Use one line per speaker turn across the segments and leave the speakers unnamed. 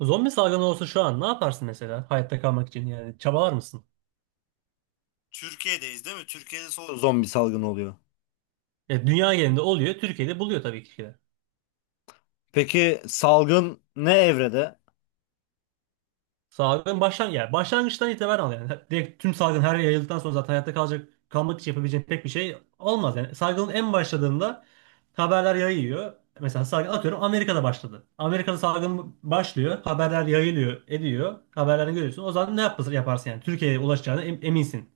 Zombi salgını olsa şu an ne yaparsın mesela hayatta kalmak için yani çabalar mısın?
Türkiye'deyiz değil mi? Türkiye'de son zombi salgını oluyor.
Ya dünya genelinde oluyor, Türkiye'de buluyor tabii ki de.
Peki salgın ne evrede?
Salgın yani başlangıçtan itibaren al yani. Direkt tüm salgın her yere yayıldıktan sonra zaten hayatta kalmak için yapabileceğin pek bir şey olmaz yani. Salgının en başladığında haberler yayıyor. Mesela salgın atıyorum Amerika'da başladı. Amerika'da salgın başlıyor, haberler yayılıyor, ediyor. Haberlerini görüyorsun. O zaman ne yaparsın yani? Türkiye'ye ulaşacağına eminsin.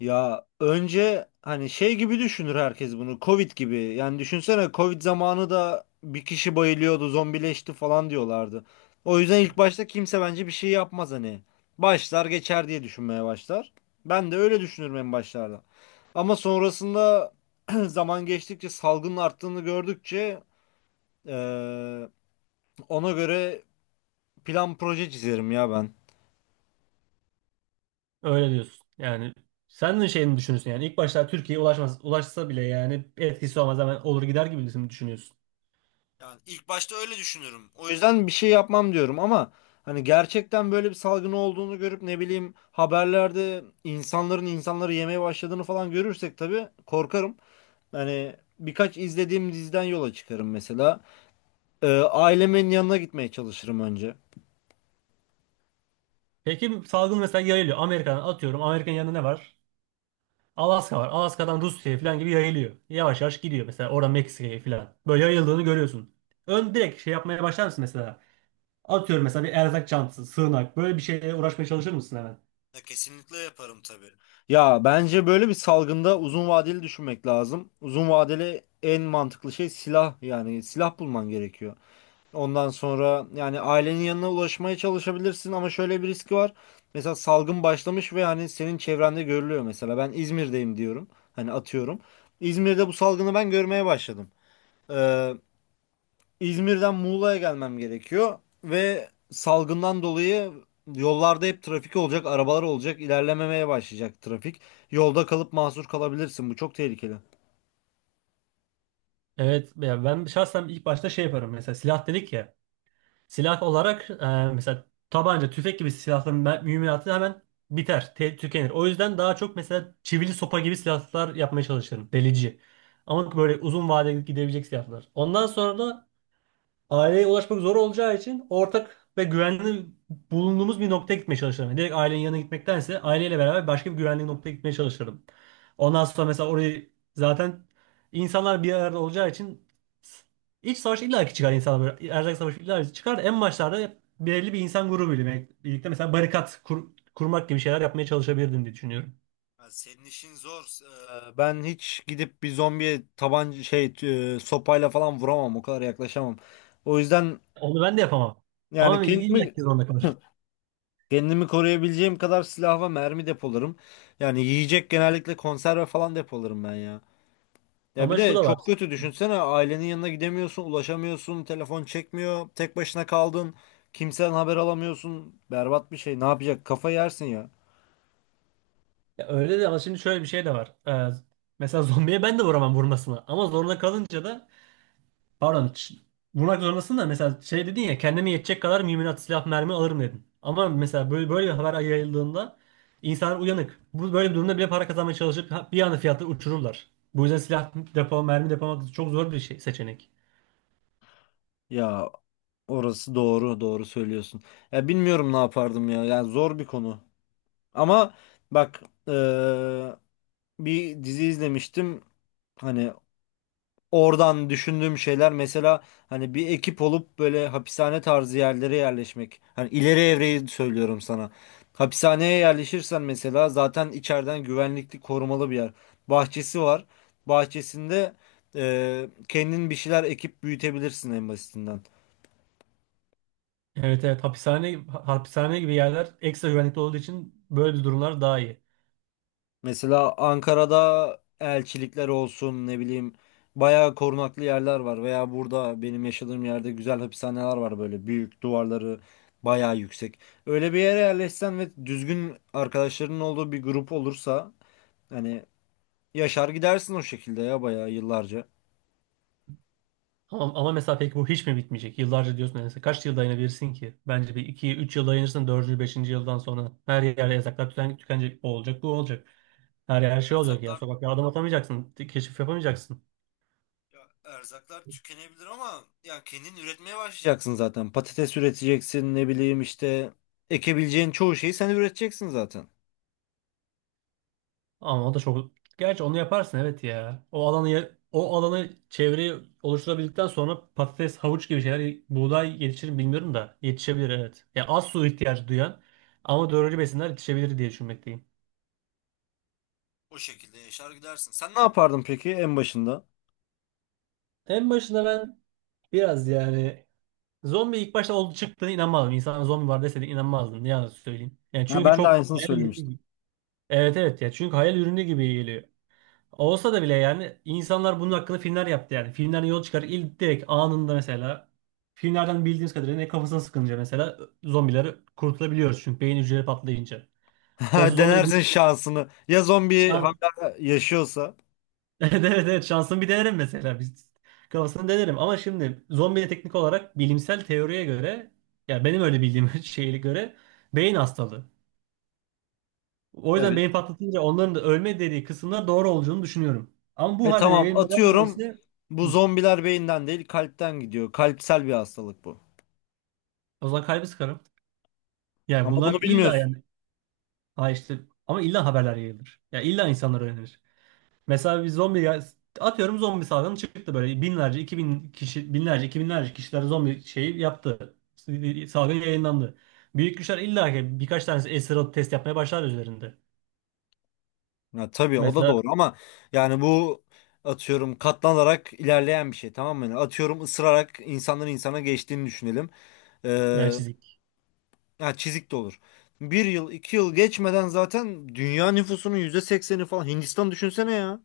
Ya önce hani şey gibi düşünür herkes bunu. Covid gibi. Yani düşünsene Covid zamanı da bir kişi bayılıyordu, zombileşti falan diyorlardı. O yüzden ilk başta kimse bence bir şey yapmaz hani. Başlar geçer diye düşünmeye başlar. Ben de öyle düşünürüm en başlarda. Ama sonrasında zaman geçtikçe salgının arttığını gördükçe eee, ona göre plan proje çizerim ya ben.
Öyle diyorsun. Yani sen de şeyini düşünüyorsun yani ilk başta Türkiye'ye ulaşmaz, ulaşsa bile yani etkisi olmaz, hemen olur gider gibi mi düşünüyorsun?
Yani ilk başta öyle düşünüyorum. O yüzden bir şey yapmam diyorum ama hani gerçekten böyle bir salgın olduğunu görüp ne bileyim haberlerde insanların insanları yemeye başladığını falan görürsek tabii korkarım. Hani birkaç izlediğim diziden yola çıkarım mesela. Ailemin yanına gitmeye çalışırım önce.
Peki salgın mesela yayılıyor. Amerika'dan atıyorum. Amerika'nın yanında ne var? Alaska var. Alaska'dan Rusya'ya falan gibi yayılıyor. Yavaş yavaş gidiyor mesela oradan Meksika'ya falan. Böyle yayıldığını görüyorsun. Ön direkt şey yapmaya başlar mısın mesela? Atıyorum mesela bir erzak çantası, sığınak, böyle bir şeyle uğraşmaya çalışır mısın hemen?
Ya kesinlikle yaparım tabii. Ya bence böyle bir salgında uzun vadeli düşünmek lazım. Uzun vadeli en mantıklı şey silah yani silah bulman gerekiyor. Ondan sonra yani ailenin yanına ulaşmaya çalışabilirsin ama şöyle bir riski var. Mesela salgın başlamış ve hani senin çevrende görülüyor mesela. Ben İzmir'deyim diyorum. Hani atıyorum. İzmir'de bu salgını ben görmeye başladım. Ee, İzmir'den Muğla'ya gelmem gerekiyor ve salgından dolayı yollarda hep trafik olacak, arabalar olacak, ilerlememeye başlayacak trafik. Yolda kalıp mahsur kalabilirsin. Bu çok tehlikeli.
Evet ya, ben şahsen ilk başta şey yaparım, mesela silah dedik ya. Silah olarak mesela tabanca, tüfek gibi silahların mühimmatı hemen biter, tükenir. O yüzden daha çok mesela çivili sopa gibi silahlar yapmaya çalışırım. Delici. Ama böyle uzun vadeli gidebilecek silahlar. Ondan sonra da aileye ulaşmak zor olacağı için ortak ve güvenli bulunduğumuz bir noktaya gitmeye çalışırım. Yani direkt ailenin yanına gitmektense aileyle beraber başka bir güvenli noktaya gitmeye çalışırım. Ondan sonra mesela orayı zaten insanlar bir arada olacağı için iç savaş illaki çıkar insanlar böyle. Erzak savaşı illaki çıkar. En başlarda hep belirli bir insan grubuyla birlikte mesela barikat kurmak gibi şeyler yapmaya çalışabilirdim diye düşünüyorum.
Ya senin işin zor. Ben hiç gidip bir zombiye tabanca şey sopayla falan vuramam. O kadar yaklaşamam. O yüzden
Onu ben de yapamam.
yani
Ama
kendimi
illaki zorunda kalırım.
kendimi koruyabileceğim kadar silah ve mermi depolarım. Yani yiyecek genellikle konserve falan depolarım ben ya. Ya bir
Ama şu
de
da var.
çok kötü düşünsene ailenin yanına gidemiyorsun, ulaşamıyorsun, telefon çekmiyor, tek başına kaldın, kimseden haber alamıyorsun. Berbat bir şey. Ne yapacak? Kafa yersin ya.
Ya öyle de, ama şimdi şöyle bir şey de var. Mesela zombiye ben de vuramam vurmasına. Ama zorunda kalınca da, pardon, vurmak zorundasın da. Mesela şey dedin ya, kendime yetecek kadar mühimmat, silah, mermi alırım dedin. Ama mesela böyle bir haber yayıldığında insanlar uyanık. Bu böyle bir durumda bile para kazanmaya çalışıp bir anda fiyatları uçururlar. Bu yüzden silah mermi depolamak çok zor bir şey, seçenek.
Ya orası doğru, doğru söylüyorsun. Ya bilmiyorum ne yapardım ya. Yani zor bir konu. Ama bak eee, bir dizi izlemiştim. Hani oradan düşündüğüm şeyler mesela hani bir ekip olup böyle hapishane tarzı yerlere yerleşmek. Hani ileri evreyi söylüyorum sana. Hapishaneye yerleşirsen mesela zaten içeriden güvenlikli korumalı bir yer. Bahçesi var. Bahçesinde kendin bir şeyler ekip büyütebilirsin en basitinden.
Evet, evet, hapishane gibi yerler ekstra güvenlikli olduğu için böyle bir durumlar daha iyi.
Mesela Ankara'da elçilikler olsun ne bileyim bayağı korunaklı yerler var veya burada benim yaşadığım yerde güzel hapishaneler var böyle büyük duvarları bayağı yüksek. Öyle bir yere yerleşsen ve düzgün arkadaşlarının olduğu bir grup olursa hani yaşar gidersin o şekilde ya bayağı yıllarca.
Ama mesela peki bu hiç mi bitmeyecek? Yıllarca diyorsun, yani kaç yıl dayanabilirsin ki? Bence bir iki üç yıl dayanırsın, dördüncü beşinci yıldan sonra her yerde yasaklar tükenecek. O olacak, bu olacak. Her yer, her şey olacak ya.
Erzaklar,
Sokaklara adım atamayacaksın. Keşif yapamayacaksın.
ya erzaklar tükenebilir ama ya kendin üretmeye başlayacaksın zaten. Patates üreteceksin ne bileyim işte ekebileceğin çoğu şeyi sen üreteceksin zaten.
Ama o da çok... Gerçi onu yaparsın, evet ya. O alanı, o alanı, çevreyi oluşturabildikten sonra patates, havuç gibi şeyler, buğday yetişir mi bilmiyorum da, yetişebilir evet. Ya az su ihtiyacı duyan ama doğru besinler yetişebilir diye düşünmekteyim.
O şekilde yaşar gidersin. Sen ne yapardın peki en başında?
En başında ben biraz yani, zombi ilk başta oldu, çıktığına inanmadım. İnsanlara zombi var deseydin inanmazdım. Ne yalan söyleyeyim. Yani
Ha,
çünkü
ben de
çok
aynısını
hayal ürünü
söylemiştim.
gibi. Evet, evet ya, çünkü hayal ürünü gibi geliyor. Olsa da bile yani insanlar bunun hakkında filmler yaptı yani. Filmlerden yol çıkar ilk direkt anında, mesela filmlerden bildiğiniz kadarıyla, ne, kafasına sıkınca mesela zombileri kurtulabiliyoruz çünkü beyin hücreleri patlayınca. Sonuçta zombi de
Denersin
bir
şansını. Ya zombi
şans.
hala yaşıyorsa.
Evet, evet, evet, şansımı bir denerim mesela. Biz kafasını denerim, ama şimdi zombiye teknik olarak bilimsel teoriye göre, ya benim öyle bildiğim şeye göre, beyin hastalığı. O
Evet.
yüzden beyin patlatınca onların da ölme dediği kısımlar doğru olduğunu düşünüyorum. Ama bu
E
halde de
tamam
yayılmadan
atıyorum.
böylesi
Bu
hı,
zombiler beyinden değil kalpten gidiyor. Kalpsel bir hastalık bu.
o zaman kalbi sıkarım. Yani
Ama bunu
bunlar illa
bilmiyorsun.
yani, ha işte, ama illa haberler yayılır. Ya illa insanlar öğrenir. Mesela bir zombi atıyorum zombi salgını çıktı, böyle binlerce, 2.000 kişi, binlerce, iki binlerce kişiler zombi şeyi yaptı. Salgın yayınlandı. Büyük güçler illa ki birkaç tanesi esir alıp test yapmaya başlar üzerinde.
Ya, tabii o da
Mesela,
doğru ama yani bu atıyorum katlanarak ilerleyen bir şey, tamam mı? Yani atıyorum ısırarak insandan insana geçtiğini düşünelim.
veya
Ee,
çizik.
Ha, çizik de olur. Bir yıl, 2 yıl geçmeden zaten dünya nüfusunun %80'i falan. Hindistan düşünsene ya.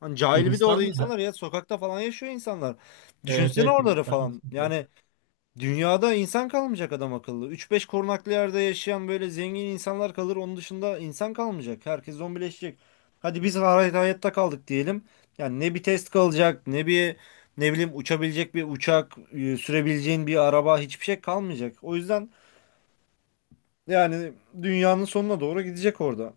Hani cahil bir de orada
Hindistan'da,
insanlar ya. Sokakta falan yaşıyor insanlar.
evet
Düşünsene
evet,
oraları
Hindistan çok
falan.
sıkıntı.
Yani dünyada insan kalmayacak adam akıllı. Üç beş korunaklı yerde yaşayan böyle zengin insanlar kalır. Onun dışında insan kalmayacak. Herkes zombileşecek. Hadi biz hayatta kaldık diyelim. Yani ne bir test kalacak, ne bir ne bileyim uçabilecek bir uçak, sürebileceğin bir araba, hiçbir şey kalmayacak. O yüzden yani dünyanın sonuna doğru gidecek orada.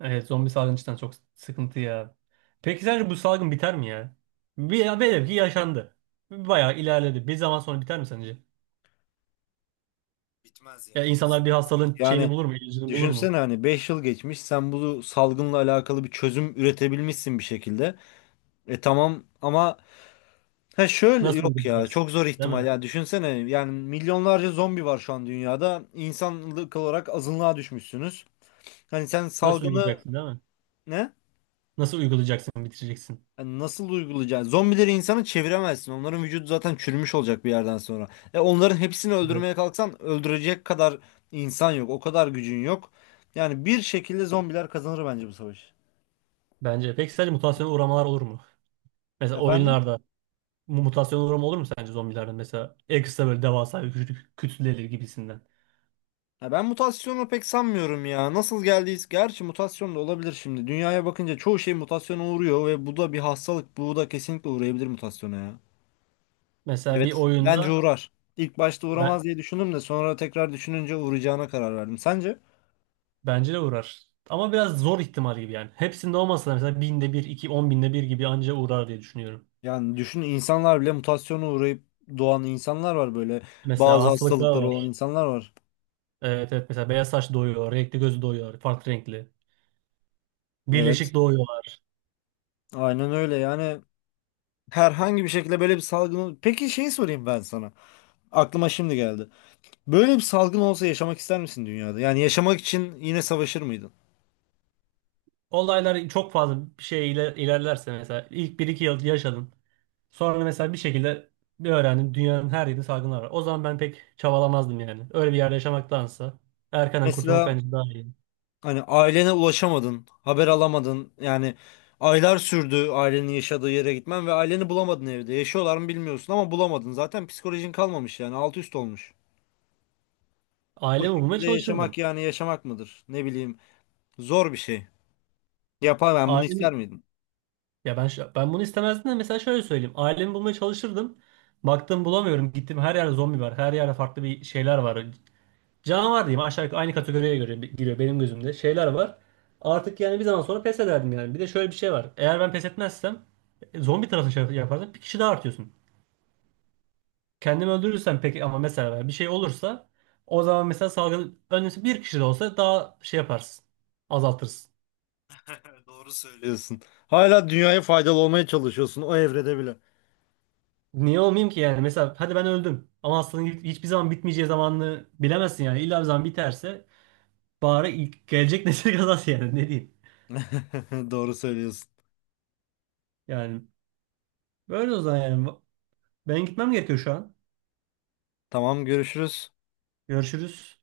Evet, zombi salgını cidden çok sıkıntı ya. Peki sence bu salgın biter mi ya? Bir, velev ki yaşandı. Bayağı ilerledi. Bir zaman sonra biter mi sence?
Bitmez
Ya
ya.
insanlar bir hastalığın şeyini
Yani
bulur mu, ilacını bulur
düşünsene
mu?
hani 5 yıl geçmiş, sen bu salgınla alakalı bir çözüm üretebilmişsin bir şekilde. E tamam ama ha şöyle
Nasıl
yok, ya
uygulayacaksın?
çok zor
Değil
ihtimal
mi?
ya, düşünsene yani milyonlarca zombi var şu an dünyada. İnsanlık olarak azınlığa düşmüşsünüz. Hani sen
Nasıl
salgını,
uygulayacaksın değil mi?
ne?
Nasıl uygulayacaksın, bitireceksin?
Hani nasıl uygulayacaksın? Zombileri insana çeviremezsin. Onların vücudu zaten çürümüş olacak bir yerden sonra. E onların hepsini
Evet.
öldürmeye kalksan öldürecek kadar insan yok. O kadar gücün yok. Yani bir şekilde zombiler kazanır bence bu savaşı.
Bence. Peki sence mutasyona uğramalar olur mu? Mesela
Efendim?
oyunlarda mutasyona uğrama olur mu sence zombilerde? Mesela ekstra böyle devasa bir küçük kütleleri gibisinden.
Ya ben mutasyonu pek sanmıyorum ya. Nasıl geldiyiz? Gerçi mutasyon da olabilir şimdi. Dünyaya bakınca çoğu şey mutasyona uğruyor ve bu da bir hastalık. Bu da kesinlikle uğrayabilir mutasyona ya.
Mesela bir
Evet, bence
oyunda
uğrar. İlk başta
ben,
uğramaz diye düşündüm de sonra tekrar düşününce uğrayacağına karar verdim. Sence?
bence de uğrar. Ama biraz zor ihtimal gibi yani. Hepsinde olmasa da mesela binde bir, iki, on binde bir gibi anca uğrar diye düşünüyorum.
Yani düşün, insanlar bile mutasyona uğrayıp doğan insanlar var böyle.
Mesela
Bazı
hastalıklar
hastalıkları olan
var.
insanlar var.
Evet, evet, mesela beyaz saç doğuyor, renkli gözü doğuyor, farklı renkli.
Evet.
Birleşik doğuyor.
Aynen öyle yani herhangi bir şekilde böyle bir salgın... Peki şeyi sorayım ben sana. Aklıma şimdi geldi. Böyle bir salgın olsa yaşamak ister misin dünyada? Yani yaşamak için yine savaşır mıydın?
Olaylar çok fazla bir şey ilerlerse, mesela ilk bir iki yıl yaşadın. Sonra mesela bir şekilde bir öğrendin dünyanın her yerinde salgınlar var. O zaman ben pek çabalamazdım yani. Öyle bir yerde yaşamaktansa erkenden kurtulmak
Mesela
bence daha iyi.
hani ailene ulaşamadın, haber alamadın. Yani aylar sürdü ailenin yaşadığı yere gitmen ve aileni bulamadın evde. Yaşıyorlar mı bilmiyorsun ama bulamadın. Zaten psikolojin kalmamış yani alt üst olmuş. O
Ailemi bulmaya
şekilde
çalışırdım.
yaşamak yani yaşamak mıdır? Ne bileyim zor bir şey. Yapar ben bunu
Ailemi,
ister miydim?
ya ben ben bunu istemezdim de, mesela şöyle söyleyeyim. Ailemi bulmaya çalışırdım. Baktım bulamıyorum. Gittim her yerde zombi var. Her yerde farklı bir şeyler var. Canavar diyeyim, aşağı yukarı aynı kategoriye göre giriyor benim gözümde. Şeyler var. Artık yani bir zaman sonra pes ederdim yani. Bir de şöyle bir şey var. Eğer ben pes etmezsem zombi tarafı şey yapardım. Bir kişi daha artıyorsun. Kendimi öldürürsem peki, ama mesela bir şey olursa o zaman mesela salgın önlemesi bir kişi de olsa daha şey yaparsın. Azaltırsın.
Doğru söylüyorsun. Hala dünyaya faydalı olmaya çalışıyorsun o evrede bile.
Niye olmayayım ki yani? Mesela hadi ben öldüm. Ama aslında hiçbir zaman bitmeyeceği zamanını bilemezsin yani. İlla bir zaman biterse bari ilk gelecek nesil kazansın yani, ne diyeyim.
Doğru söylüyorsun.
Yani böyle o zaman yani. Ben gitmem gerekiyor şu an.
Tamam görüşürüz.
Görüşürüz.